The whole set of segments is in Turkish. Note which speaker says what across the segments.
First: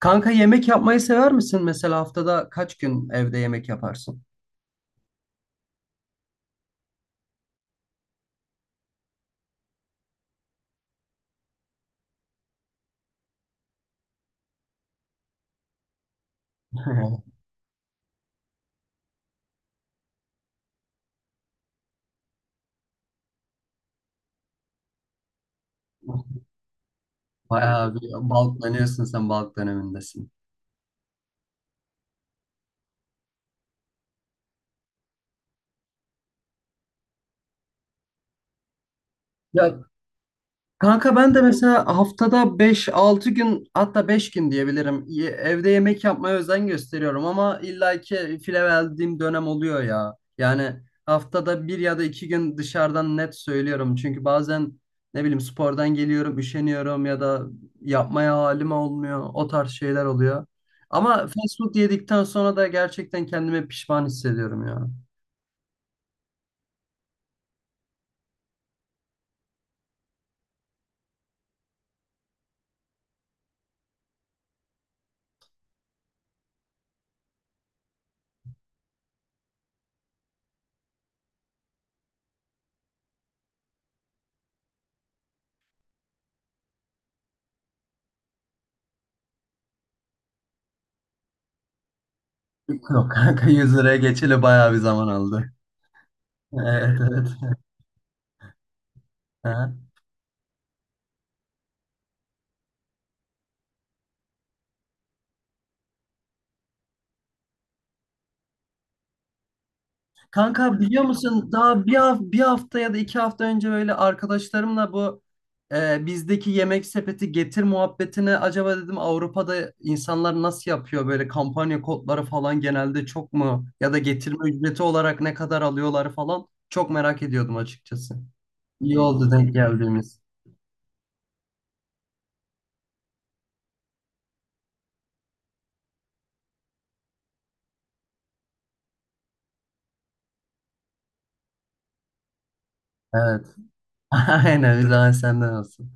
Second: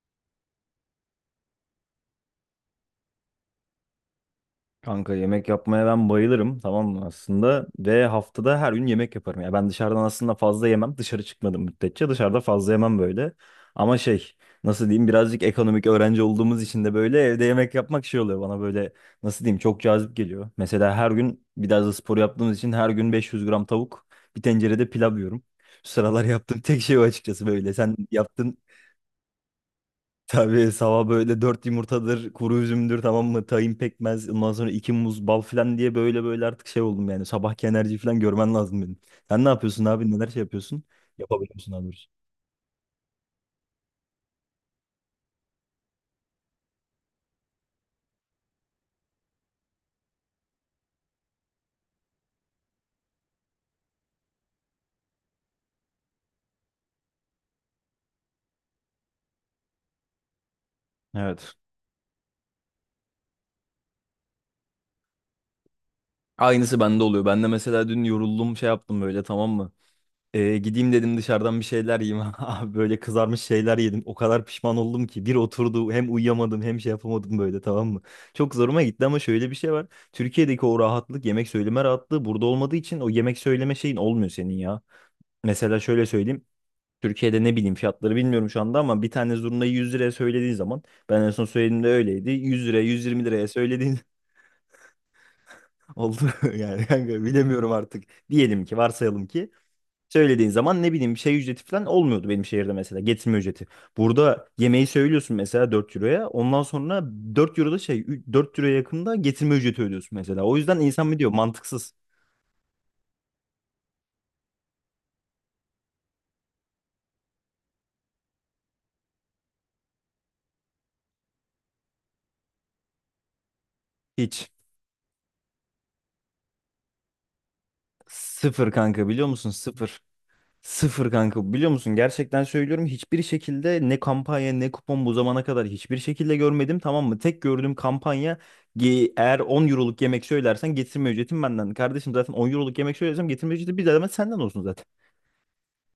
Speaker 1: Kanka, yemek yapmayı sever misin? Mesela haftada kaç gün evde yemek yaparsın?
Speaker 2: Kanka yemek yapmaya ben bayılırım tamam mı aslında ve haftada her gün yemek yaparım. Ya ben dışarıdan aslında fazla yemem dışarı çıkmadım müddetçe dışarıda fazla yemem böyle. Ama nasıl diyeyim birazcık ekonomik öğrenci olduğumuz için de böyle evde yemek yapmak şey oluyor bana böyle nasıl diyeyim çok cazip geliyor. Mesela her gün biraz da spor yaptığımız için her gün 500 gram tavuk bir tencerede pilav yiyorum. Şu sıralar yaptığım tek şey o açıkçası böyle
Speaker 1: Bayağı
Speaker 2: sen
Speaker 1: bir
Speaker 2: yaptın.
Speaker 1: balklanıyorsun, sen balk dönemindesin.
Speaker 2: Tabii sabah böyle dört yumurtadır, kuru üzümdür tamam mı? Tahin pekmez, ondan sonra iki muz, bal falan diye böyle böyle artık şey oldum yani. Sabahki enerji falan görmen lazım benim. Sen ne yapıyorsun
Speaker 1: Ya
Speaker 2: abi? Neler şey yapıyorsun?
Speaker 1: kanka, ben de
Speaker 2: Yapabiliyorsun
Speaker 1: mesela
Speaker 2: abi.
Speaker 1: haftada 5-6 gün, hatta 5 gün diyebilirim. Evde yemek yapmaya özen gösteriyorum, ama illaki file verdiğim dönem oluyor ya. Yani haftada bir ya da 2 gün dışarıdan, net söylüyorum. Çünkü bazen ne bileyim spordan geliyorum, üşeniyorum ya da yapmaya halim olmuyor. O tarz şeyler oluyor. Ama
Speaker 2: Evet.
Speaker 1: fast food yedikten sonra da gerçekten kendimi pişman hissediyorum ya.
Speaker 2: Aynısı bende oluyor. Ben de mesela dün yoruldum şey yaptım böyle tamam mı? Gideyim dedim dışarıdan bir şeyler yiyeyim. Abi böyle kızarmış şeyler yedim. O kadar pişman oldum ki. Bir oturdu hem uyuyamadım hem şey yapamadım böyle tamam mı? Çok zoruma gitti ama şöyle bir şey var. Türkiye'deki o rahatlık yemek söyleme rahatlığı burada olmadığı için o yemek söyleme şeyin olmuyor senin ya. Mesela şöyle söyleyeyim. Türkiye'de ne bileyim fiyatları bilmiyorum şu anda ama bir tane zurnayı 100 liraya söylediğin zaman ben en son söylediğimde öyleydi. 100 liraya
Speaker 1: Yok
Speaker 2: 120
Speaker 1: kanka,
Speaker 2: liraya
Speaker 1: 100 liraya
Speaker 2: söylediğin
Speaker 1: geçeli bayağı bir zaman aldı.
Speaker 2: oldu yani
Speaker 1: Evet,
Speaker 2: kanka
Speaker 1: evet.
Speaker 2: bilemiyorum artık. Diyelim ki varsayalım ki söylediğin zaman ne bileyim şey ücreti falan olmuyordu benim şehirde mesela getirme ücreti. Burada yemeği söylüyorsun mesela 4 euroya ondan sonra 4 euroda 4 euroya yakında getirme ücreti ödüyorsun mesela. O yüzden
Speaker 1: Kanka, biliyor
Speaker 2: insan mı diyor
Speaker 1: musun, daha
Speaker 2: mantıksız
Speaker 1: bir hafta ya da 2 hafta önce böyle arkadaşlarımla bu bizdeki yemek sepeti getir muhabbetine, acaba dedim, Avrupa'da insanlar nasıl yapıyor, böyle kampanya kodları falan genelde çok mu ya da getirme
Speaker 2: hiç
Speaker 1: ücreti olarak ne kadar alıyorlar falan, çok merak ediyordum açıkçası.
Speaker 2: sıfır
Speaker 1: İyi
Speaker 2: kanka biliyor
Speaker 1: oldu
Speaker 2: musun
Speaker 1: denk
Speaker 2: sıfır.
Speaker 1: geldiğimiz.
Speaker 2: Sıfır kanka biliyor musun gerçekten söylüyorum hiçbir şekilde ne kampanya ne kupon bu zamana kadar hiçbir şekilde görmedim tamam mı? Tek gördüğüm kampanya eğer 10 euroluk yemek söylersen getirme ücretim benden. Kardeşim zaten 10 euroluk yemek söylersem
Speaker 1: Evet.
Speaker 2: getirme ücreti bir de hemen senden olsun
Speaker 1: Aynen,
Speaker 2: zaten.
Speaker 1: bir daha senden olsun.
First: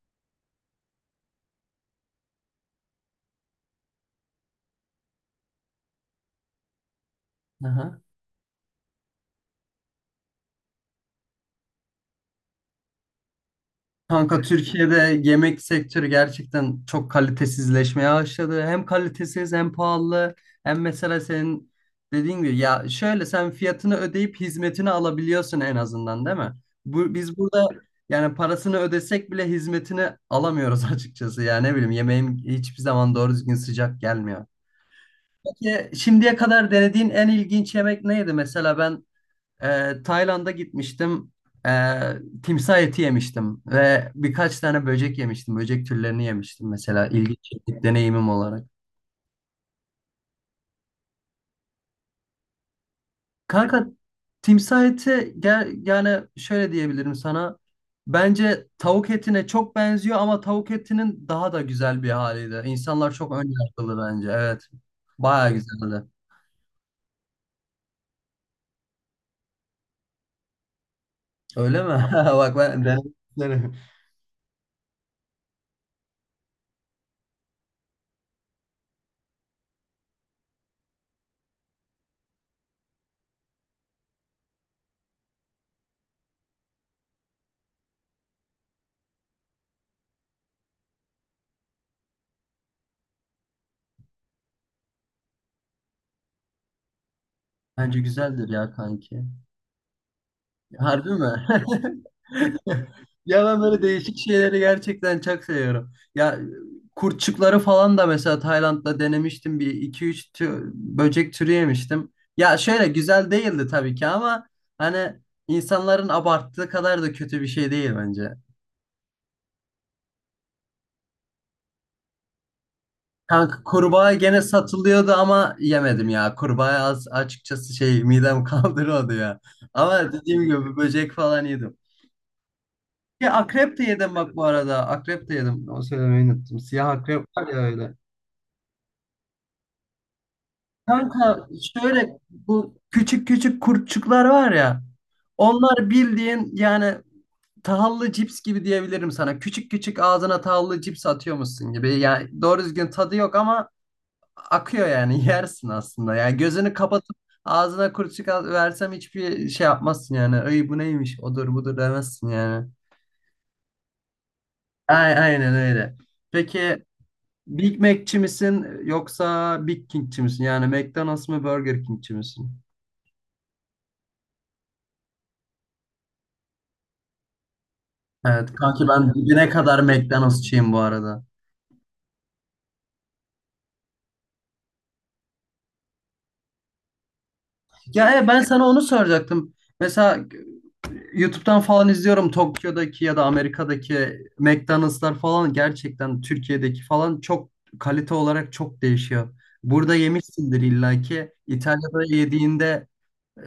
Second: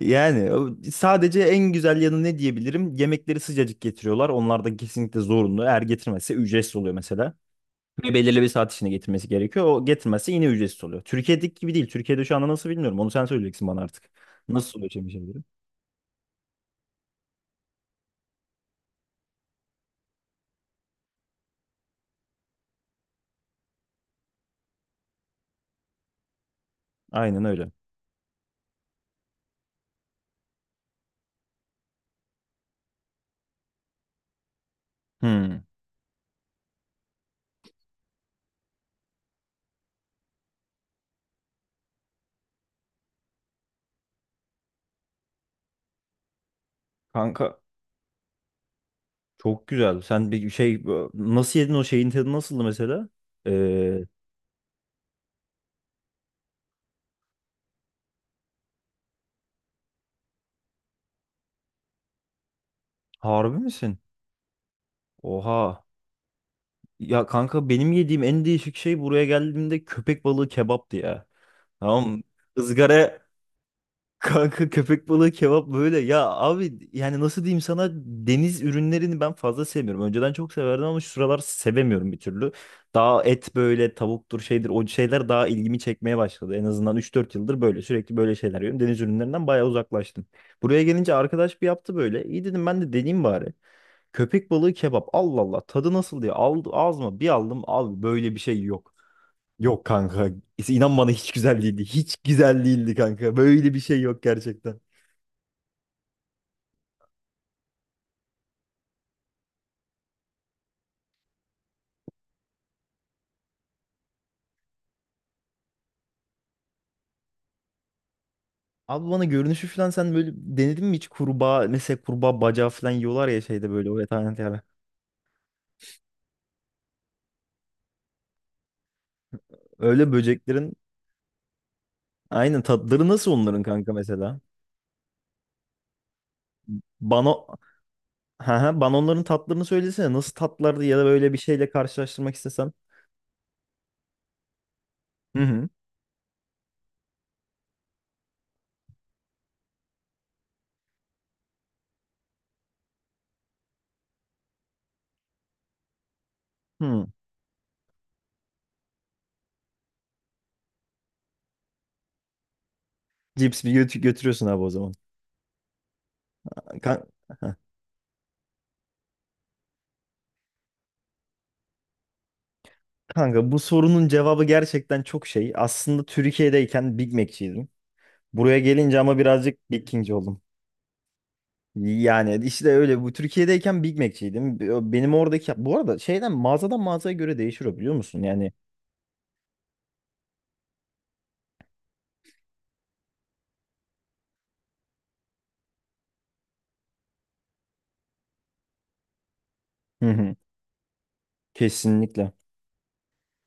Speaker 2: Yani sadece en güzel yanı ne diyebilirim? Yemekleri sıcacık getiriyorlar. Onlar da kesinlikle zorunlu. Eğer getirmezse ücretsiz oluyor mesela.
Speaker 1: Aha.
Speaker 2: Ve belirli bir saat içinde getirmesi gerekiyor. O getirmezse yine ücretsiz oluyor. Türkiye'deki gibi değil. Türkiye'de şu anda nasıl bilmiyorum. Onu sen söyleyeceksin bana artık.
Speaker 1: Kanka,
Speaker 2: Nasıl oluyor şey
Speaker 1: Türkiye'de
Speaker 2: bilirim.
Speaker 1: yemek sektörü gerçekten çok kalitesizleşmeye başladı. Hem kalitesiz hem pahalı, hem mesela senin dediğin gibi, ya şöyle, sen fiyatını ödeyip hizmetini alabiliyorsun en azından, değil mi? Biz
Speaker 2: Aynen
Speaker 1: burada
Speaker 2: öyle.
Speaker 1: yani parasını ödesek bile hizmetini alamıyoruz açıkçası. Yani ne bileyim, yemeğim hiçbir zaman doğru düzgün sıcak gelmiyor.
Speaker 2: Hmm.
Speaker 1: Peki, şimdiye kadar denediğin en ilginç yemek neydi? Mesela ben Tayland'a gitmiştim. Ee, timsah eti yemiştim ve birkaç tane böcek yemiştim. Böcek türlerini yemiştim mesela, ilginç
Speaker 2: Kanka
Speaker 1: bir deneyimim olarak.
Speaker 2: çok güzel. Sen bir şey nasıl yedin o şeyin tadı nasıldı mesela?
Speaker 1: Kanka,
Speaker 2: Ee,
Speaker 1: timsah eti yani şöyle diyebilirim sana. Bence tavuk etine çok benziyor ama tavuk etinin daha da güzel bir haliydi. İnsanlar çok ön
Speaker 2: Harbi misin?
Speaker 1: yargılı bence. Evet. Bayağı
Speaker 2: Oha.
Speaker 1: güzeldi.
Speaker 2: Ya kanka benim yediğim en değişik şey buraya geldiğimde köpek balığı kebaptı ya.
Speaker 1: Öyle mi?
Speaker 2: Tamam.
Speaker 1: Bak,
Speaker 2: ızgara
Speaker 1: ben-
Speaker 2: kanka köpek balığı kebap böyle. Ya abi yani nasıl diyeyim sana deniz ürünlerini ben fazla sevmiyorum. Önceden çok severdim ama şu sıralar sevemiyorum bir türlü. Daha et böyle tavuktur şeydir o şeyler daha ilgimi çekmeye başladı. En azından üç dört yıldır böyle sürekli böyle şeyler yiyorum. Deniz ürünlerinden bayağı uzaklaştım. Buraya gelince arkadaş bir yaptı böyle. İyi dedim ben de deneyeyim bari. Köpek balığı kebap Allah Allah tadı nasıl diye aldı, ağzıma bir aldım
Speaker 1: bence
Speaker 2: abi böyle bir
Speaker 1: güzeldir
Speaker 2: şey
Speaker 1: ya,
Speaker 2: yok.
Speaker 1: kanki.
Speaker 2: Yok kanka. İnan
Speaker 1: Harbi
Speaker 2: bana
Speaker 1: mi?
Speaker 2: hiç güzel değildi. Hiç güzel değildi kanka.
Speaker 1: Ya, ben
Speaker 2: Böyle bir
Speaker 1: böyle
Speaker 2: şey
Speaker 1: değişik
Speaker 2: yok
Speaker 1: şeyleri
Speaker 2: gerçekten.
Speaker 1: gerçekten çok seviyorum. Ya, kurtçukları falan da mesela Tayland'da denemiştim. Bir iki üç böcek türü yemiştim. Ya şöyle, güzel değildi tabii ki ama hani insanların abarttığı kadar da kötü bir şey değil bence.
Speaker 2: Abi bana görünüşü falan sen böyle denedin mi hiç kurbağa mesela kurbağa bacağı falan yiyorlar ya
Speaker 1: Kanka,
Speaker 2: şeyde böyle o
Speaker 1: kurbağa
Speaker 2: veteriner
Speaker 1: gene
Speaker 2: yerde.
Speaker 1: satılıyordu ama yemedim ya. Kurbağa az açıkçası, şey, midem kaldırıyordu ya. Ama
Speaker 2: Öyle
Speaker 1: dediğim gibi
Speaker 2: böceklerin
Speaker 1: böcek falan yedim.
Speaker 2: aynen tatları
Speaker 1: Ya,
Speaker 2: nasıl onların
Speaker 1: akrep de
Speaker 2: kanka
Speaker 1: yedim bak
Speaker 2: mesela?
Speaker 1: bu arada. Akrep de yedim. Onu söylemeyi unuttum. Siyah akrep
Speaker 2: Bana
Speaker 1: var ya, öyle.
Speaker 2: ha ha bana onların tatlarını söylesene nasıl tatlardı ya da böyle bir
Speaker 1: Kanka
Speaker 2: şeyle
Speaker 1: şöyle,
Speaker 2: karşılaştırmak istesem.
Speaker 1: bu küçük küçük kurtçuklar var ya.
Speaker 2: Hı hı.
Speaker 1: Onlar bildiğin yani tahıllı cips gibi diyebilirim sana. Küçük küçük ağzına tahıllı cips atıyormuşsun gibi. Yani doğru düzgün tadı yok ama akıyor yani, yersin aslında. Yani gözünü
Speaker 2: Hı.
Speaker 1: kapatıp ağzına kurtçuk versem hiçbir şey yapmazsın yani. Ay, bu neymiş, odur budur demezsin yani.
Speaker 2: Cips bir götü götürüyorsun abi o zaman.
Speaker 1: Aynen öyle. Peki,
Speaker 2: Kan- Heh.
Speaker 1: Big Mac'çi misin yoksa Big King'çi misin? Yani McDonald's mı Burger King'çi misin?
Speaker 2: Kanka bu sorunun cevabı gerçekten çok şey. Aslında Türkiye'deyken Big Mac'çiydim.
Speaker 1: Evet
Speaker 2: Buraya
Speaker 1: kanki,
Speaker 2: gelince
Speaker 1: ben
Speaker 2: ama
Speaker 1: dibine
Speaker 2: birazcık
Speaker 1: kadar
Speaker 2: Big King oldum.
Speaker 1: McDonald'sçıyım bu arada.
Speaker 2: Yani işte öyle. Bu Türkiye'deyken Big Mac'çiydim. Benim oradaki bu arada şeyden mağazadan mağazaya göre değişiyor biliyor
Speaker 1: Ya,
Speaker 2: musun?
Speaker 1: ben
Speaker 2: Yani
Speaker 1: sana onu soracaktım. Mesela YouTube'dan falan izliyorum, Tokyo'daki ya da Amerika'daki McDonald'slar falan gerçekten Türkiye'deki falan çok, kalite olarak çok değişiyor. Burada
Speaker 2: hı hı,
Speaker 1: yemişsindir illaki. İtalya'da
Speaker 2: kesinlikle.
Speaker 1: yediğinde e,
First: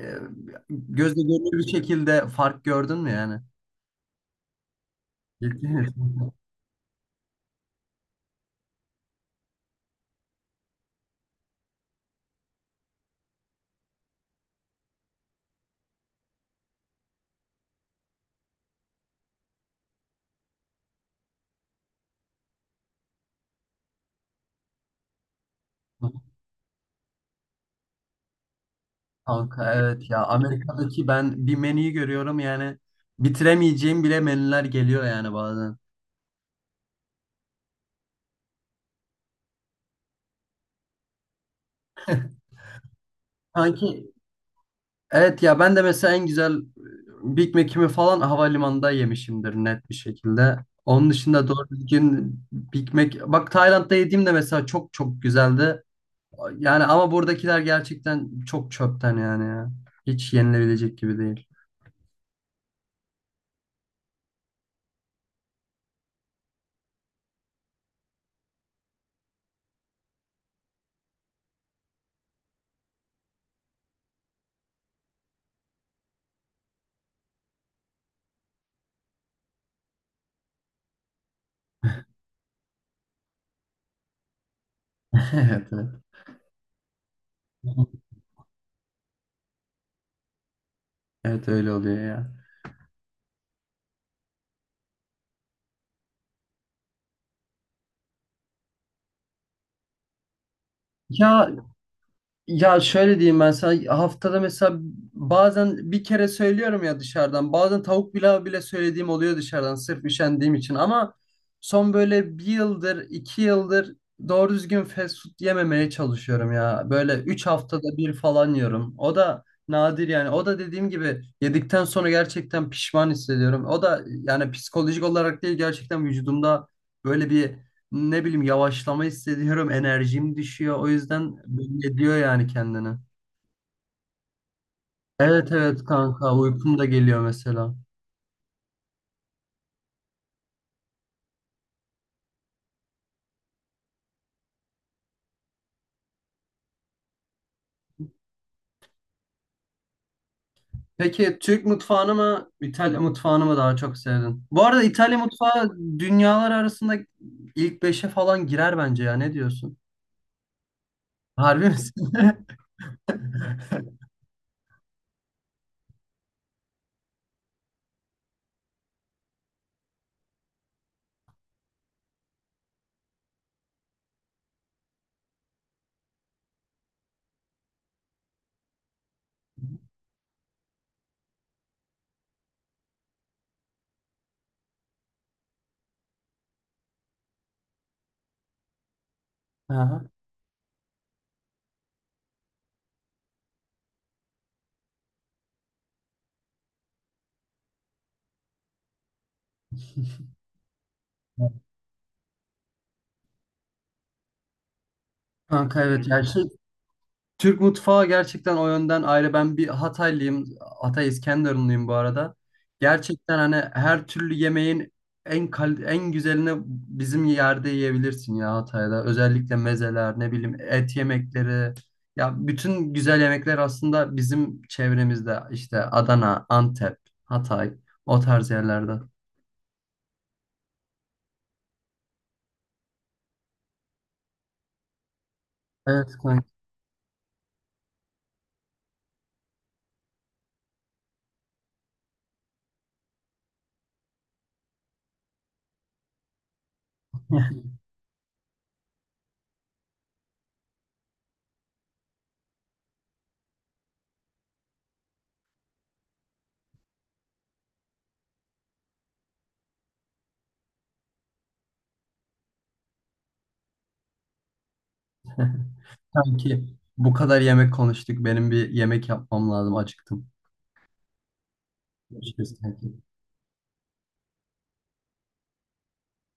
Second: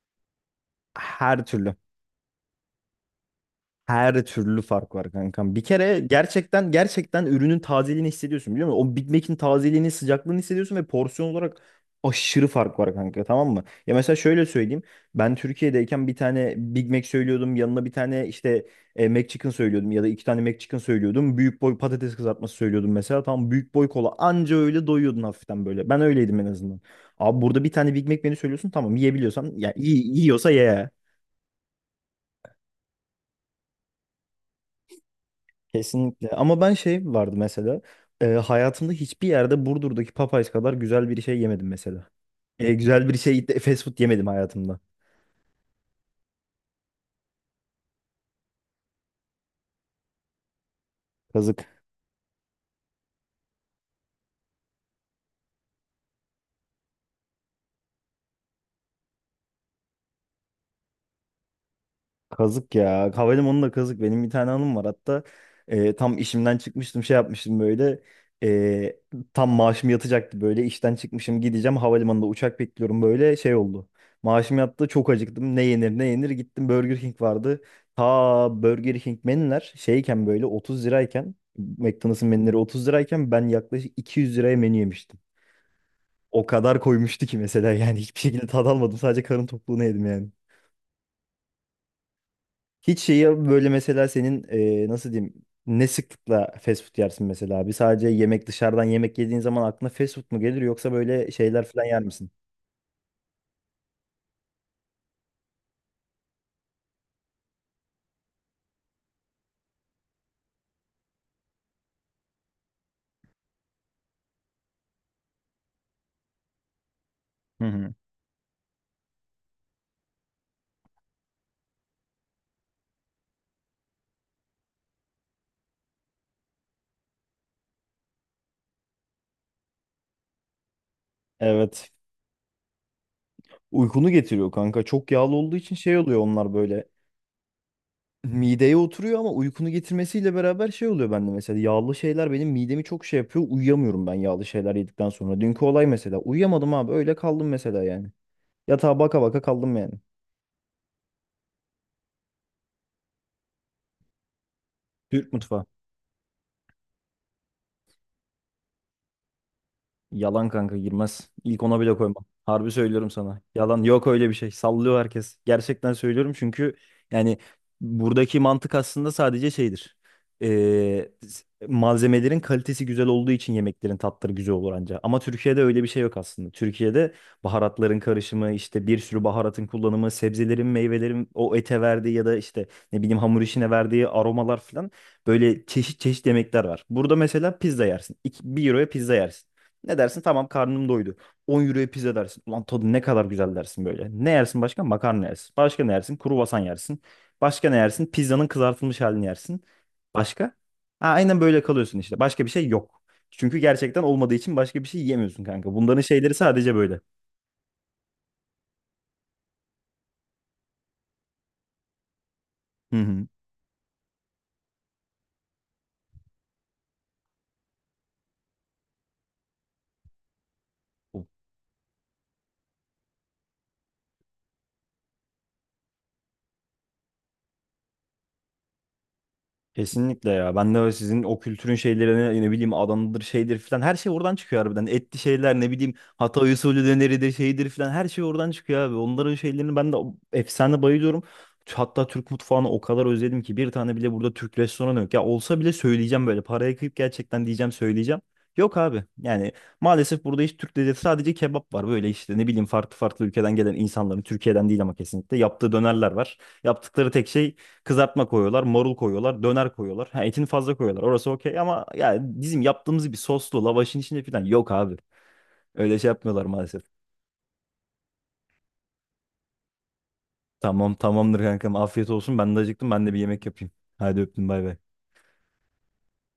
Speaker 1: gözle
Speaker 2: Her
Speaker 1: görülür bir
Speaker 2: türlü.
Speaker 1: şekilde fark gördün mü yani?
Speaker 2: Her türlü fark var kankam. Bir
Speaker 1: Ciddi
Speaker 2: kere
Speaker 1: misin?
Speaker 2: gerçekten gerçekten ürünün tazeliğini hissediyorsun biliyor musun? O Big Mac'in tazeliğini, sıcaklığını hissediyorsun ve porsiyon olarak aşırı fark var kanka tamam mı? Ya mesela şöyle söyleyeyim. Ben Türkiye'deyken bir tane Big Mac söylüyordum. Yanına bir tane işte McChicken söylüyordum ya da iki tane McChicken söylüyordum. Büyük boy patates kızartması söylüyordum mesela. Tam büyük boy kola anca öyle doyuyordun hafiften böyle. Ben öyleydim en azından. Abi burada bir tane Big Mac menü söylüyorsun tamam yiyebiliyorsan
Speaker 1: Kanka
Speaker 2: ya
Speaker 1: evet
Speaker 2: iyi
Speaker 1: ya,
Speaker 2: yiyorsa ye.
Speaker 1: Amerika'daki, ben bir menüyü görüyorum yani bitiremeyeceğim bile menüler geliyor yani bazen.
Speaker 2: Kesinlikle. Ama ben şey vardı mesela. Hayatımda hiçbir yerde Burdur'daki Popeyes kadar güzel bir şey yemedim mesela. E, güzel bir şey de- Fast food
Speaker 1: Sanki,
Speaker 2: yemedim hayatımda.
Speaker 1: evet ya, ben de mesela en güzel Big Mac'imi falan havalimanında yemişimdir, net bir şekilde. Onun dışında doğru
Speaker 2: Kazık.
Speaker 1: düzgün Big Mac, bak Tayland'da yediğim de mesela çok çok güzeldi. Yani ama buradakiler gerçekten çok çöpten yani ya. Hiç yenilebilecek gibi değil.
Speaker 2: Kazık ya. Havalimanı da kazık. Benim bir tane anım var. Hatta tam işimden çıkmıştım şey yapmıştım böyle. E, Tam maaşım yatacaktı böyle. İşten çıkmışım gideceğim. Havalimanında uçak bekliyorum böyle şey oldu. Maaşım yattı çok acıktım. Ne yenir ne yenir gittim Burger King vardı. Ta Burger King menüler şeyken böyle 30 lirayken McDonald's'ın menüleri 30 lirayken ben yaklaşık 200 liraya menü yemiştim.
Speaker 1: Evet, evet.
Speaker 2: O kadar koymuştu ki mesela yani hiçbir şekilde tad almadım. Sadece karın tokluğunu yedim yani.
Speaker 1: Evet, öyle oluyor ya.
Speaker 2: Hiç şeyi böyle mesela senin nasıl diyeyim ne sıklıkla fast food yersin mesela abi? Sadece yemek dışarıdan yemek yediğin zaman aklına fast food mu gelir yoksa böyle
Speaker 1: Ya
Speaker 2: şeyler falan yer misin?
Speaker 1: Ya şöyle diyeyim ben sana, haftada mesela bazen bir kere söylüyorum ya dışarıdan, bazen tavuk pilav bile söylediğim oluyor dışarıdan sırf üşendiğim için, ama son böyle bir yıldır 2 yıldır doğru düzgün fast food yememeye çalışıyorum ya, böyle üç
Speaker 2: Hı hı.
Speaker 1: haftada bir falan yiyorum, o da nadir yani, o da dediğim gibi yedikten sonra gerçekten pişman hissediyorum, o da yani psikolojik olarak değil, gerçekten vücudumda böyle bir, ne bileyim, yavaşlama hissediyorum, enerjim düşüyor. O yüzden belli
Speaker 2: Evet.
Speaker 1: ediyor yani kendini.
Speaker 2: Uykunu getiriyor kanka. Çok yağlı
Speaker 1: Evet,
Speaker 2: olduğu için
Speaker 1: evet
Speaker 2: şey oluyor
Speaker 1: kanka,
Speaker 2: onlar
Speaker 1: uykum da
Speaker 2: böyle.
Speaker 1: geliyor mesela.
Speaker 2: Mideye oturuyor ama uykunu getirmesiyle beraber şey oluyor bende mesela. Yağlı şeyler benim midemi çok şey yapıyor. Uyuyamıyorum ben yağlı şeyler yedikten sonra. Dünkü olay mesela. Uyuyamadım abi. Öyle kaldım mesela yani. Yatağa baka baka kaldım yani.
Speaker 1: Peki Türk mutfağını mı İtalya mutfağını mı daha çok sevdin? Bu arada İtalya
Speaker 2: Türk mutfağı.
Speaker 1: mutfağı dünyalar arasında ilk beşe falan girer bence, ya ne diyorsun?
Speaker 2: Yalan kanka girmez. İlk
Speaker 1: Harbi
Speaker 2: ona bile
Speaker 1: misin?
Speaker 2: koymam. Harbi söylüyorum sana. Yalan yok öyle bir şey. Sallıyor herkes. Gerçekten söylüyorum çünkü yani buradaki mantık aslında sadece şeydir. Malzemelerin kalitesi güzel olduğu için yemeklerin tatları güzel olur anca. Ama Türkiye'de öyle bir şey yok aslında. Türkiye'de baharatların karışımı, işte bir sürü baharatın kullanımı, sebzelerin, meyvelerin o ete verdiği ya da işte ne bileyim hamur işine verdiği aromalar falan böyle çeşit çeşit yemekler var. Burada mesela pizza yersin. 1 euroya pizza yersin. Ne
Speaker 1: Aha.
Speaker 2: dersin? Tamam karnım doydu. 10 euroya pizza dersin. Ulan tadı ne kadar güzel dersin böyle. Ne yersin başka? Makarna yersin. Başka ne yersin? Kruvasan yersin. Başka ne yersin? Pizzanın kızartılmış halini yersin. Başka? Ha, aynen böyle kalıyorsun işte. Başka bir şey yok. Çünkü gerçekten olmadığı için başka bir şey yiyemiyorsun kanka.
Speaker 1: Kanka
Speaker 2: Bunların
Speaker 1: evet ya,
Speaker 2: şeyleri
Speaker 1: şey,
Speaker 2: sadece böyle.
Speaker 1: Türk mutfağı gerçekten o yönden ayrı. Ben bir Hataylıyım. Hatay İskenderunluyum bu arada.
Speaker 2: Hı hı.
Speaker 1: Gerçekten hani her türlü yemeğin en güzelini bizim yerde yiyebilirsin ya, Hatay'da. Özellikle mezeler, ne bileyim, et yemekleri. Ya, bütün güzel yemekler aslında bizim çevremizde, işte Adana, Antep, Hatay, o tarz yerlerde.
Speaker 2: Kesinlikle ya. Ben de öyle sizin o kültürün şeylerine ne bileyim Adana'dır şeydir filan her şey oradan çıkıyor harbiden. Etli şeyler ne bileyim
Speaker 1: Evet
Speaker 2: Hatay
Speaker 1: kanki.
Speaker 2: usulü döneridir şeydir filan her şey oradan çıkıyor abi. Onların şeylerini ben de efsane bayılıyorum. Hatta Türk mutfağını o kadar özledim ki bir tane bile burada Türk restoranı yok. Ya olsa bile söyleyeceğim böyle paraya kıyıp gerçekten diyeceğim söyleyeceğim. Yok abi yani maalesef burada hiç Türk lezzeti sadece kebap var böyle işte ne bileyim farklı farklı ülkeden gelen insanların Türkiye'den değil ama kesinlikle yaptığı dönerler var. Yaptıkları tek şey kızartma koyuyorlar, marul koyuyorlar, döner koyuyorlar. Ha, etini fazla koyuyorlar. Orası okey ama ya bizim yaptığımız bir soslu lavaşın içinde falan yok abi. Öyle şey yapmıyorlar
Speaker 1: Kanki,
Speaker 2: maalesef.
Speaker 1: bu kadar yemek konuştuk. Benim bir yemek yapmam lazım. Acıktım.
Speaker 2: Tamam tamamdır kankam. Afiyet olsun.
Speaker 1: Görüşürüz
Speaker 2: Ben de acıktım.
Speaker 1: kanki.
Speaker 2: Ben de bir yemek yapayım. Hadi öptüm bay bay.